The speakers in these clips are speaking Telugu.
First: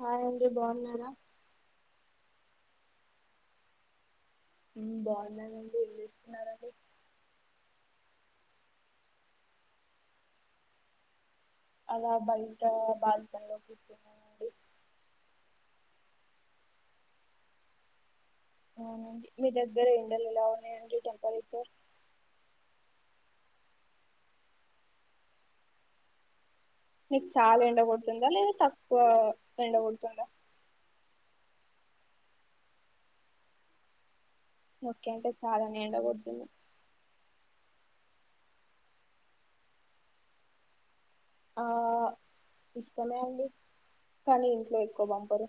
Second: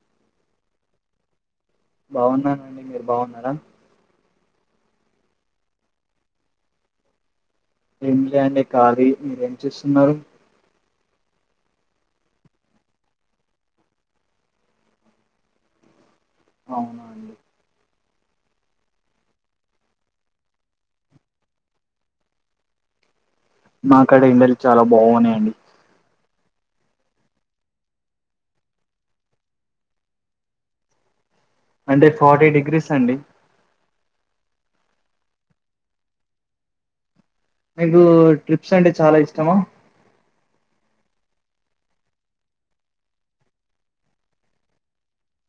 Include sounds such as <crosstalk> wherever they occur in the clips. హాయ్ అండి బాగున్నారా బాగున్నానండి మీరు బాగున్నారా బాగున్నానండి ఏం చేస్తున్నారండి ఏం లేదండి కాలి మీరేం చేస్తున్నారు అలా బయటా బాల్కానీలో కూర్చున్న అవునా అండి మీ దగ్గర ఎండలు ఎలా ఉన్నాయండి టెంపరేచర్ మాకాడా ఎండలు చాలా బాగున్నాయండి మీకు చాలా ఎండగొడుతుందా లేదా తక్కువ ఎండగొడుతుందా అంటే ఫార్టీ డిగ్రీస్ అండి ఓకే అంటే చాలానే ఎండకొడుతుంది మీకు ట్రిప్స్ అంటే చాలా ఇష్టమా ఆ ఇష్టమే అండి కానీ ఇంట్లో ఎక్కువ పంపరు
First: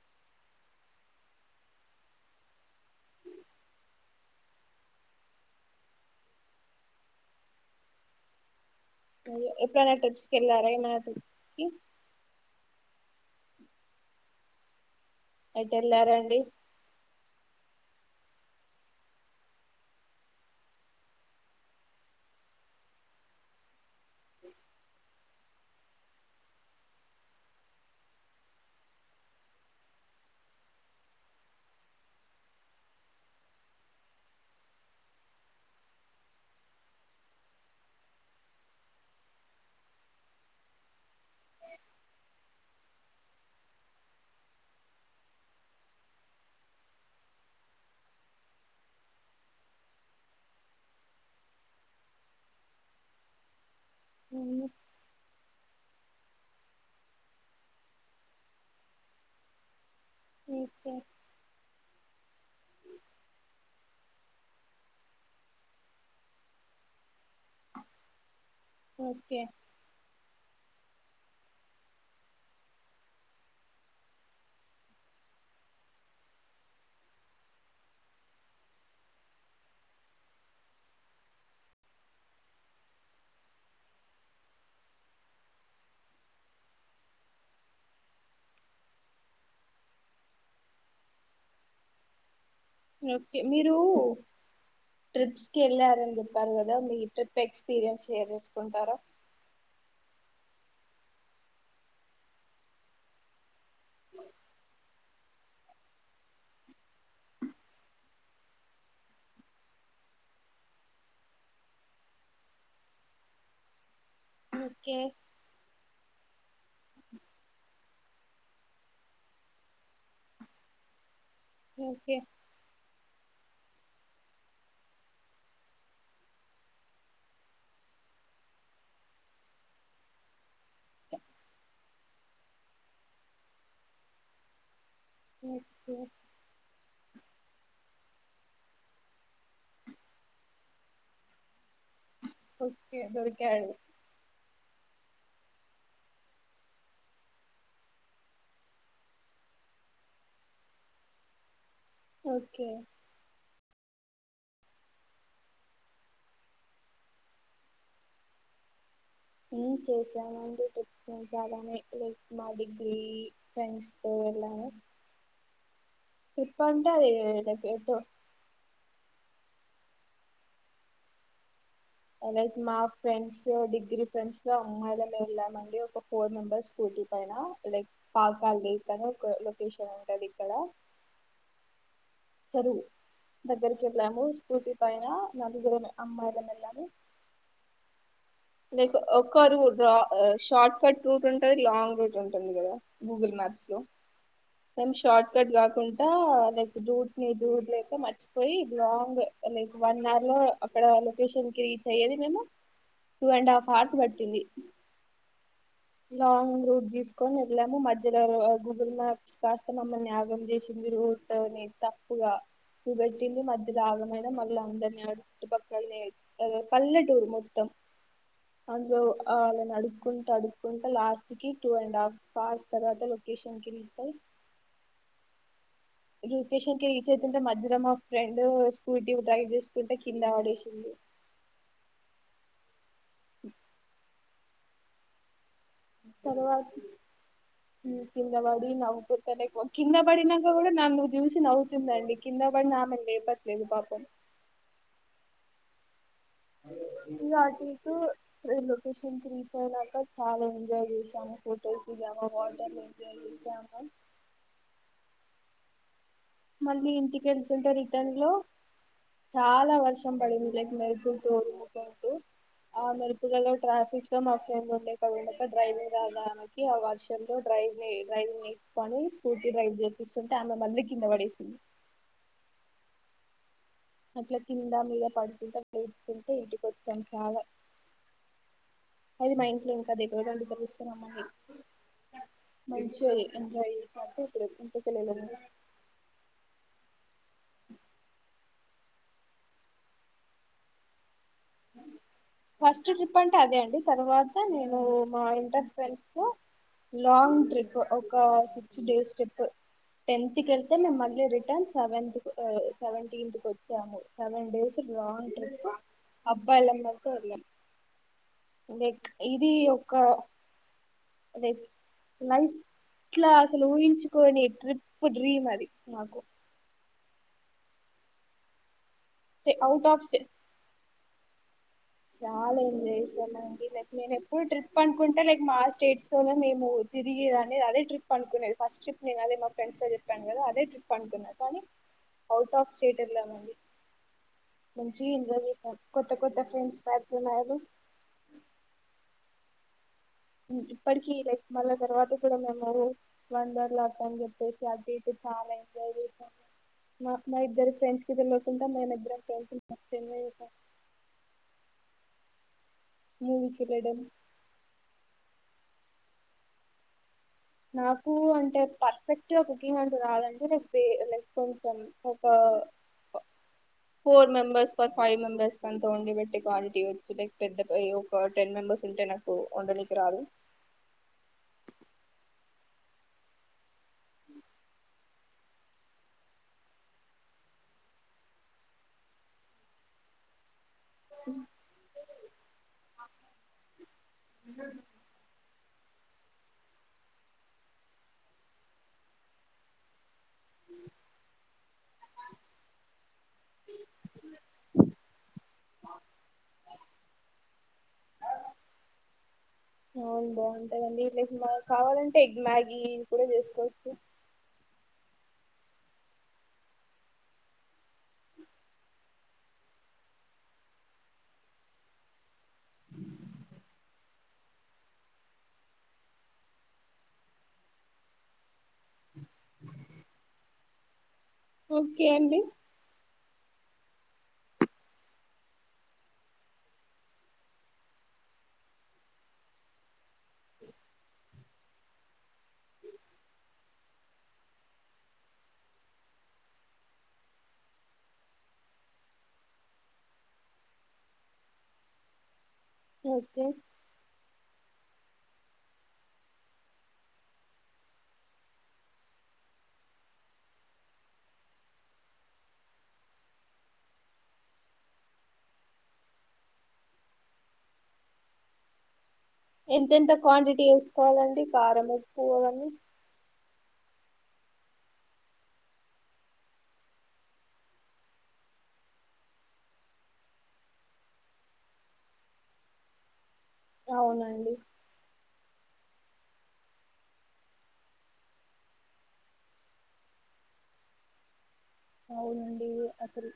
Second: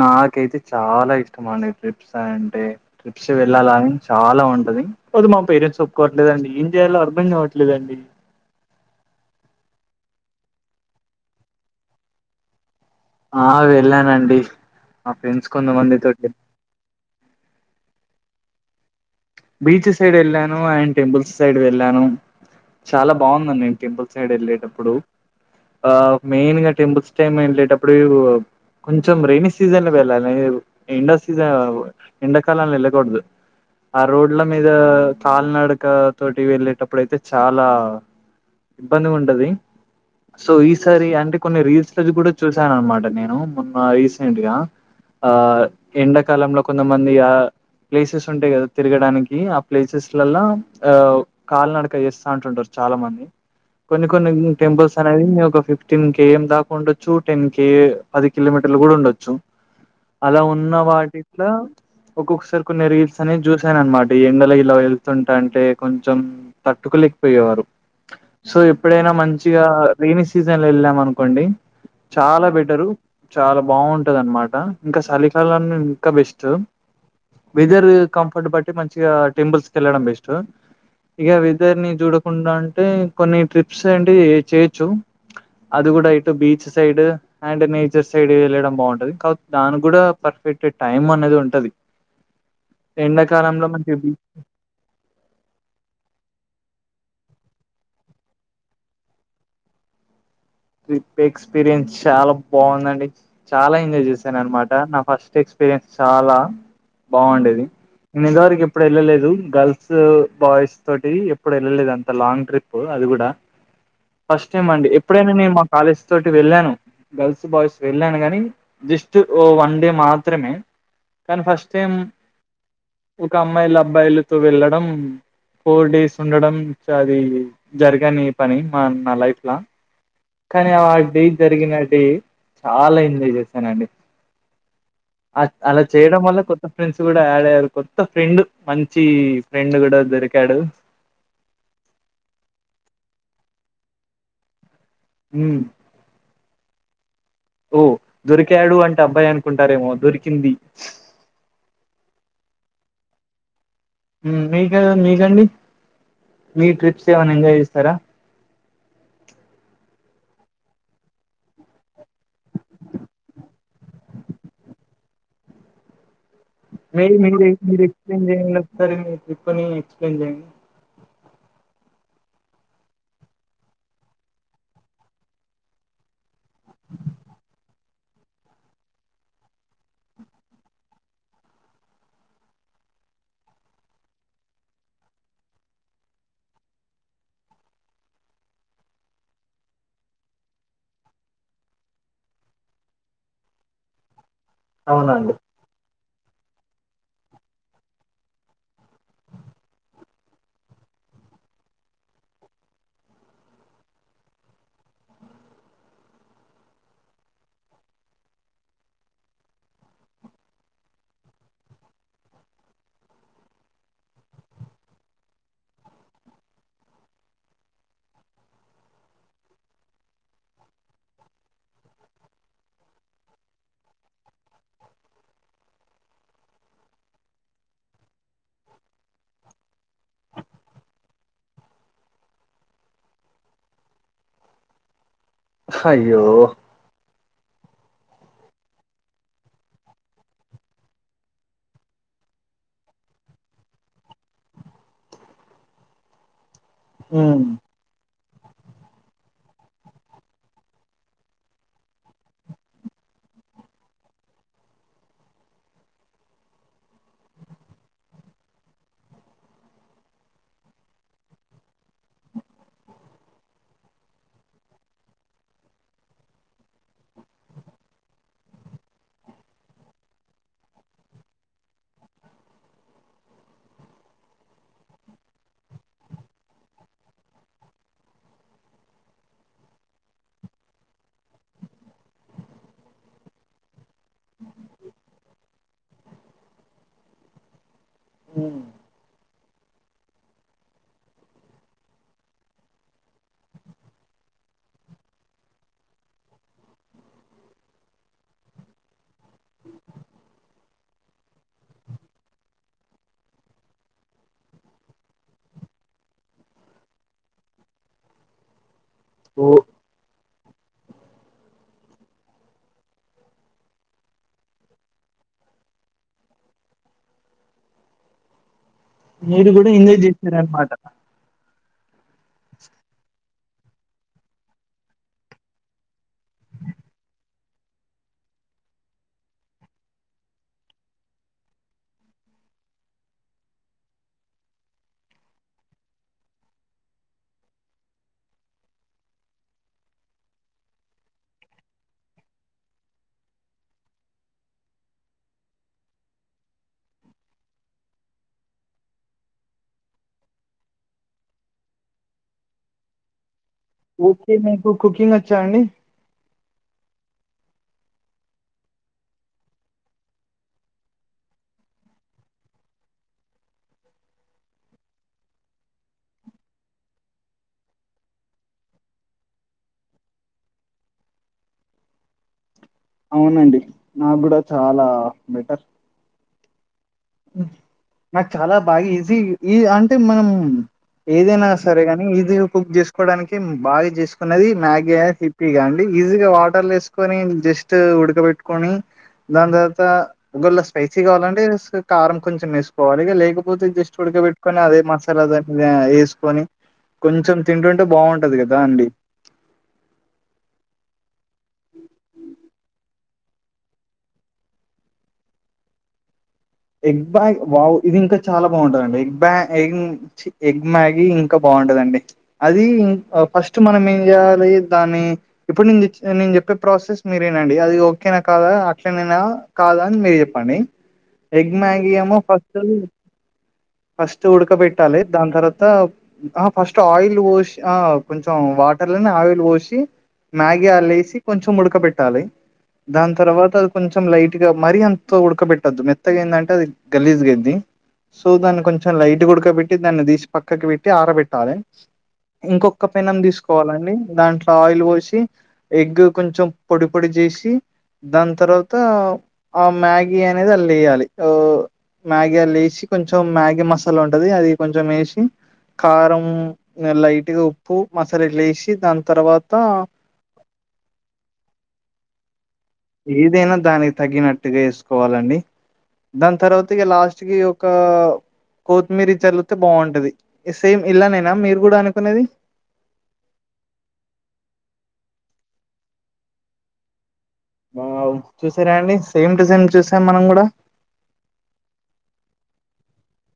నాకైతే చాలా ఇష్టం అండి ట్రిప్స్ అంటే ట్రిప్స్ వెళ్ళాలని చాలా ఉంటది పోతే మా పేరెంట్స్ ఒప్పుకోవట్లేదండి ఏం చేయాలో అర్థం కావట్లేదండి ఎప్పుడైనా ట్రిప్స్ కి వెళ్ళారా ఏమైనా టూర్ కి ఆ వెళ్ళానండి మా ఫ్రెండ్స్ ఎటు కొంతమంది తోటి వెళ్ళారండి బీచ్ సైడ్ వెళ్ళాను అండ్ టెంపుల్స్ సైడ్ వెళ్ళాను చాలా బాగుందండి నేను టెంపుల్ సైడ్ వెళ్ళేటప్పుడు ఆ మెయిన్ గా టెంపుల్స్ టైమ్ వెళ్లేటప్పుడు కొంచెం రెైనీ సీజన్లో వెళ్ళాలి ఎండ సీజన్ ఎండాకాలంలో వెళ్ళకూడదు ఆ రోడ్ల మీద కాలినడక తోటి వెళ్ళేటప్పుడు అయితే చాలా ఇబ్బందిగా ఉంటది సో ఈసారి అంటే కొన్ని రీల్స్ లో కూడా చూశాను అనమాట నేను మొన్న రీసెంట్ గా ఆ ఎండాకాలంలో కొంతమంది ఆ ప్లేసెస్ ఉంటాయి కదా తిరగడానికి ఆ ప్లేసెస్లల్లా ఆ కాళ్ళ నడక చేస్తా అంటుంటారు చాలా మంది కొన్ని కొన్ని ఉమ్, టెంపుల్స్ అనేవి ఒక ఫిఫ్టీ ఫిఫ్టీన్ కేఏం దాకా ఉండొచ్చు టెన్ కే పది కిలోమీటర్లు కూడా ఉండొచ్చు అలా ఉన్న ఓకే వాటిట్ల ఒక్కొక్కసారి కొన్ని రీల్స్ అనేది చూస్ చూసాననమాట ఎండలో ఇలా వెళ్తుంటే అంటే కొంచెం తట్టుకులేక పోయేవారు సో ఎప్పుడైనా ఓకే మంచిగా రైనీ సీజన్ లో వెళ్ళాం అనుకోండి చాలా బెటరు చాలా బాగుంటది అన్నమాట ఇంకా చలికాలం ఇంకా బెస్ట్ వెదర్ కంఫర్ట్ బట్టి మంచిగా టింపుల్స్ కి వెళ్ళడం బెస్ట్ ఇగ వెదర్ ని చూడకుండా అంటే కొన్ని ట్రిప్స్ అంటే చేయొచ్చు అది గూడ ఎటు beach side and nature side వెళ్ళడం బాగుంటది కాకపోతే దానికి కూడా పర్ఫెక్ట్ టైమ్ అనేది ఉంటది ఓకే ఎండాకాలంలో మీరు మంచి బీచ్ ట్రిప్స్ కి వెళ్ళారని చెప్పారు కదా మీ ట్రిప్ ఎక్స్పీరియన్స్ షేర్ చేసుకుంటారా ట్రిప్ ఎక్స్పీరియన్స్ చాలా బాగుందండి చాలా ఎంజాయ్ చేశాను అన్నమాట నా ఫస్ట్ ఎక్స్పీరియన్స్ చాలా బాగుండేది నేనింతవరకు ఎప్పుడు వెళ్లలేదు ఎప్పుడు వెళ్ళలేదు గర్ల్స్ బాయ్స్ తోటి ఎప్పుడు వెళ్ళలేదు అంత లాంగ్ ట్రిప్ ప్ అది కూడా ఫస్ట్ టైం అండి ఓకే ఎప్పుడైనా నేను మా కాలేజ్ తోటి వెళ్లాను గర్ల్స్ బాయ్స్ వెళ్ళాను గాని జస్ట్ ఓ వన్ డే మాత్రమే కానీ ఫస్ట్ టైం ఓకే ఒక అమ్మాయిలు అబ్బాయిలతో వెళ్లడం ఫోర్ డేస్ ఉండడం అది జరగని పని మా నా లైఫ్ ల కానీ ఆ డే జరిగిన డే చాలా ఎంజాయ్ చేశానండి ఆ అలా ఓకే చేయడం వల్ల కొ త్త ఫ్రెండ్స్ కూడా యాడ్ అయ్యారు కొత్త ఫ్రెండ్ మంచి ఫ్రెండ్ కూడా దొరికాడు ఓకే దొరుకుతాయి అవి మ్ ఓ దొరికాడు అంటే అబ్బాయి అనుకుంటారేమో దొరికింది ఓకే మ్ మీకు మీకండి మీ ట్రిప్స్ ఏమై ఎంజాయ్ చేస్తారా ఇం చేశామండి ట్రిప్స్ చాలానే లైక్ మా డిగ్రీ ఫ్రెండ్స్ తో వెళ్లాను మీ అది మీరు లైక్ మీరు ఎటో ఎక్స్ప్లెయిన్ చేయండి ఒకసారి మీ ట్రిప్ ని ఎక్స్ప్లెయిన్ చేయండి లైక్ మా ఫ్రెండ్స్ డిగ్రీ ఫ్రెండ్స్ లో అమ్మాయిల మే వెళ్ళామండి ఒక ఫోర్ మెంబెర్స్ స్కూటీ పైన లైక్ పాకాల లేక్ అని ఒక లొకేషన్ ఉంటది ఇక్కడ తరు దగ్గరికి వెళ్ళాము స్కూటీ పైన నా దగ్గర అమ్మాయిలము వెళ్ళాము లైక్ ఒకరు షార్ట్ కట్ రూట్ ఉంటుంది లాంగ్ రూట్ ఉంటుంది కదా గూగుల్ మ్యాప్స్ లో మేం షార్ట్ అవునండి కట్ కాగాకుండా ఈ ల లైక్ దూడ్ని దూడ్ లేక మర్చిపోయి లాంగ్ లైక్ వన్ అవర్ లో అక్కడ లొకేషన్ కి రీచ్ అయ్యేది మేము టూ అండ్ హాఫ్ అవర్స్ బట్టింది లాంగ్ రూట్ తీసుకొని వెళ్ళాము మధ్యలో గూగుల్ మ్యాప్స్ కాస్త మమ్మల్ని ఆగం చేసింది రూట్ నీ తప్పుగా చుబెట్టింది మధ్యలో ఆగమయనం మల్ల అందరిని చుట్టుపక్కలనే అ పల్లెటూరు మొత్తం అందులో అల్లాణి అడుక్కుంటా అడుక్కుంటా లాస్ట్ కి టూ అండ్ హాఫ్ పస్ తర్వాత లొకేషన్ కి రీచ్ చెయ్ లోకేషన్ కి రీచ్ అవుతుంటే మధ్యలో మా ఫ్రెండ్ స్కూటీ డ్రైవ్ చేసుకుంటే కింద ఆడేసింది ఓ అయ్యో తరువాతకి కింద పడి నవ్వుతతనేక్కువ కింద పడినాక కూడా నన్ను చూసి నవ్వుతుందండి కింద పడినా ఆమే నీ లేపట్లేదు పాపం హ్మ్ టి లోకేషన్ కి రీచ్ అయినాక చాలా ఎంజాయ్ చేశాము ఫొటోస్ దిగాము వాటర్ జర్నలిసైనా మళ్లీ ఇంటికి వెళ్తుంతాడు రిటన్ లో చాలా వర్షం పడింది లైక్ మెరుపులతో ఉరుములతోటి అ మెరుపుల్లో ట్రాఫిక్ లో మా ఫ్రెండ్ ఉండే ఒక డ్రైవింగ్ రాదు ఆమెకి ఆ వర్షంలో డ్రైవ్ ని డ్రైవ ని తీసుకుని స్కూటీ డ్రైవ్ చేపిస్తుంటే ఆమె మళ్ళీ కింద వడేసింది అట్లా కింద మీద పడుతుంటే పకుంటే ఇంటికొచ్చాను చాలా అది మా ఇంట్లో ఇంకా దగ్గరవడం తెలుస్తున్నామండి మంచించియి <unintelligible> మ్ ఫస్ట్ ట్రిప్ అంటే అదే అండి తర్వాత నేను మా ఇంటర్ ఫ్రెండ్స్ తో లాంగ్ ట్రిప్ ఒక సిక్స్ డేస్ ట్రిప్ టెన్త్ కెళ్తే మేము మళ్ళీ రిటర్న్ సెవెన్త్ సెవెంటీన్త్ కి వచ్చాము సెవన్ డేస్ లాంగ్ ట్రిప్ అబ్బాయిలందరితో వెళ్ళాం లైక్ ఓ ఇది ఒక రేప్ ఏమైంది ఇట్ల అసలు ఊహించుకోని ట్రిప్ డ్రీమ్ అది నాకు మీరు కూడా అవుట్ ఇంజాయ్ ఆఫ్ స్టే చేసిర్రు అనమాట చాలా ఎంజాయ్ చేసాను అండి లైక్ నేను ఎప్పుడు ట్రిప్ అనుకుంటే లైక్ మా స్టేట్స్ తోనే మేము తిరిగి అన్ అదే ట్రిప్ అనుకునేది ఫస్ట్ ట్రిప్ నేను అదే మా ఫ్రెండ్స్తో చెప్పాను కదా అదే ట్రిప్ అనుకున్నా కానీ అవుట్ ఆఫ్ స్టేట్ ఎల్లలండి మంచిగ ఎంజాయ్ చేశారు కొత్త కొత్త ఫ్రెండ్స్ పరిచయం అయ్యారు మ్మ్ ఇప్పటికీ లైక్ మళ్ళా తర్వాత కూడా మేము వండర్ లాకీ అని చెప్పేసి అది అయితే చాలా ఎంజాయ్ చేశాను నాక్ మా ఇద్దరి ఫ్రెండ్స్ కి వెళ్ళతుంటా మేన ఇద్దరం ఫ్రెండ్స్ మ <unintelligible> మూవీ కి రెడం తే మీకు కుకింగ్ వచ్చా అండి నాకు అంటే పర్ఫెక్ట్ గా కుకింగ్ అంటు రాదంటే లైక్ పే లైక్ కొంచెం ఒక four members for five members కంతోండి బట్టి కాలిటీయచ్చు లైక్ పెద్ద ఏయో ఒక టెన్ మెంబెర్స్ ఉంటే నాకు వండనికి రాదు అవునండి నాకు కూడా చాలా బెటర్ నాకు చాలా బాగా ఈజీ ఈ అంటే మనం ఏదైనా తారే గాని ఈజీగా కుక్ చేసుకోవడానికి బాగా చేసుకున్నది మ్యాగీ ఇప్పియా అండి ఈజీగా వాటర్ లో వేస్ కొని జస్ట్ ఉడకబెట్టుకొని దాని తర్వాత గొల్ల స్పైసీ కావాలంటే ఏస్ కారం కొంచెం వేసుకోవాలి ఇగ లేకపోతే జస్ట్ ఉడకబట్టుకొని అదే మసాలా దాని మీద వేసుకొని కొంచెం తింటుంటే బాగుంటది కదా అండి అవును బాగుంటాదండి లైక్ మనకి కావాలంటే ఎగ్ మ్యాగీ కూడా చేసుకోవచ్చు ఎగ్ బ్యాగ్ వావ్ ఇది ఇంకా చాలా బాగుంటందండి ఎగ్ బ్యాగ్ ఎ చి ఎగ్ మ్యాగీ ఇంకా బాగుంటదండి అది ఇం ఫస్ట్ మనం ఏం చేయాలి దాని ఇప్పుడు నేను తెచ్ నేను చెప్పే ప్రాసెస్ మీరీనండి అది ఓకేనా కాదా ఇట్టనేన కాదా అని మీరు చెప్పండి ఎగ్ మ్యాగీ ఓకే ఏమో అండి ఫస్ట్ ఫస్ట్ ఉడకబెట్టాలి దాని తర్వాత ఆ ఫస్ట్ ఆయిల్ పోసి ఆ కొంచెం వాటర్ లోనే ఆయిల్ పోసి మ్యాగీ అ లేేసి కొంచెం ఉడక పెట్టాలి దాని తర్వాత అది కొంచెం లైట్ గా మరీ అంత ఉడకబెట్టొద్దు మెత్తగా ఏంటంటే అది గలీజ్ గయిద్ది సో దాని కొంచెం లైట్ గా ఉడక పెట్టి దాన్ని తీసి పక్కకి పెట్టి ఆరబెట్టాలి ఇంకొక క్క పెన్నం ఓకే తీసుకోవాలండి దాంట్లో ఆయిల్ పోసి ఎగ్ కొంచెం పొడి పొడి చేసి దాని తర్వాత ఆ మ్యాగీ అనేది అల్లో వెయ్యాలి మ్యాగీ అల్లో వేసి కొంచెం మ్యాగీ మసాలా ఉంటది అది కొంచెం వేసి కారం ఇంగ లైట్ గా ఉప్పు మసాలలు ఏసీ దాని తర్వాత ఎంత ఎంత క్వాంటిటీ వేసుకోవాలండి కారం ఉప్పు అవన్నీ ఏదైనా దానికి తగినట్టుగా వేసుకోవాలండి దాని తర్వాత ఇగ లాస్ట్ కి ఒక కొత్తిమీర చల్లితే బాగుంటది సేమ్ ఇలానేనా మీరు కూడా అనుకునేది అవునండి వావ్ చూసారా అండి సేమ్ టు సేమ్ చూసాం మనం కూడా అవునండి అసలు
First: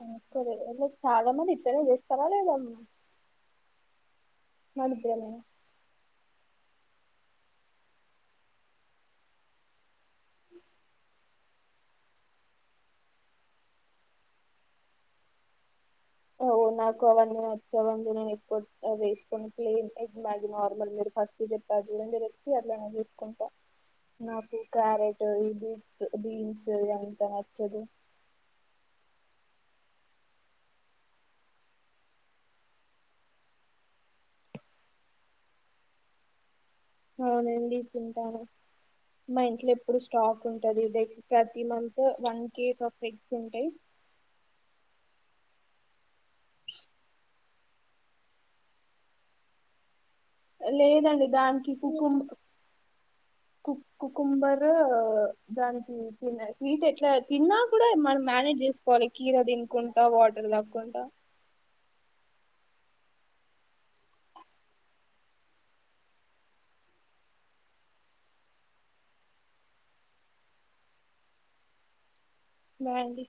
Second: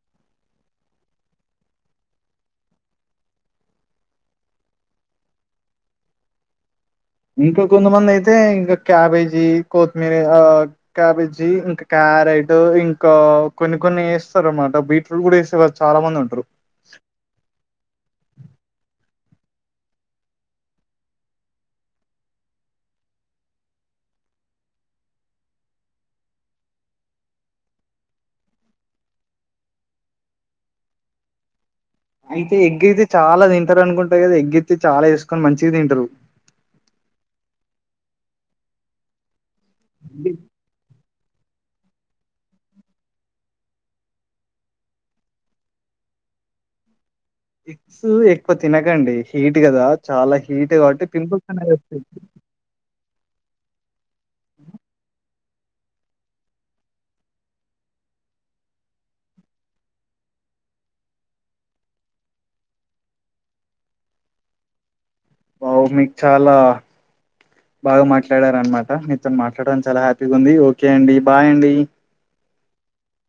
<unintelligible> అక్కలేదు చాలా మంది ఇప్పుడనే చేస్తారా లేదమ్ మనిద్దరమేనా ఇంకా కొంతమంది అయితే ఇంకా క్యాబేజీ కొతిమీర క్యాబేజీ ఇంకా క్యారెట్ ఇంకా కొన్ని కొన్ని వేస్తారు అన్నమాట బీట్రూట్ కూడా వేస్తే కదా చాలా మంది ఉంట ఓ నాకు ఎక్వచ్చవన్ ఎక్కువ వేసుకని ప్లెన్ ఎగ్ మ్యాగ్ నార్మల్ మీరు ఫస్ట్ చెప్ప <unintelligible> అర్లనా తీసుకుంటా <unintelligible> నాకు క్యారెట్ ఇ బీ బీన్స్ ఇది అంతా నచ్చదు అయితే ఎగ్ అయితే చాలా తింటారు అనుకుంటా కదా ఎగ్ అయితే చాలా వేసుకొని మంచిగా తింటారు అవునండి తింటాను మా ఇంట్లో ఎప్పుడు స్టాక్ ఉంటు ఉంటది ద ప్రతి month one case of eggs ఉంటాయి ఎగ్స్ ఎక్కువ తినకండి హీట్ కదా చాలా హీట్ కాబట్టి లేదండి పింపుల్స్ అనే దానికి వస్తాయి కుకుం కు కుకుంబరు దానికి తి హీట్ ఎట్లా తిన్నా కూడా మనం మేనేజ్ చేసుకోవాలి కీర తినుకుం వాటర్ దాకుంటా వావ్ మీకు చాలా బాగా మాట్లాడార అనమాట మీతోను మాట్లాడనికి చాలా హ్యాపీగా ఉంది ఓకే అండి బాయ్ అండి బాయ్ అండి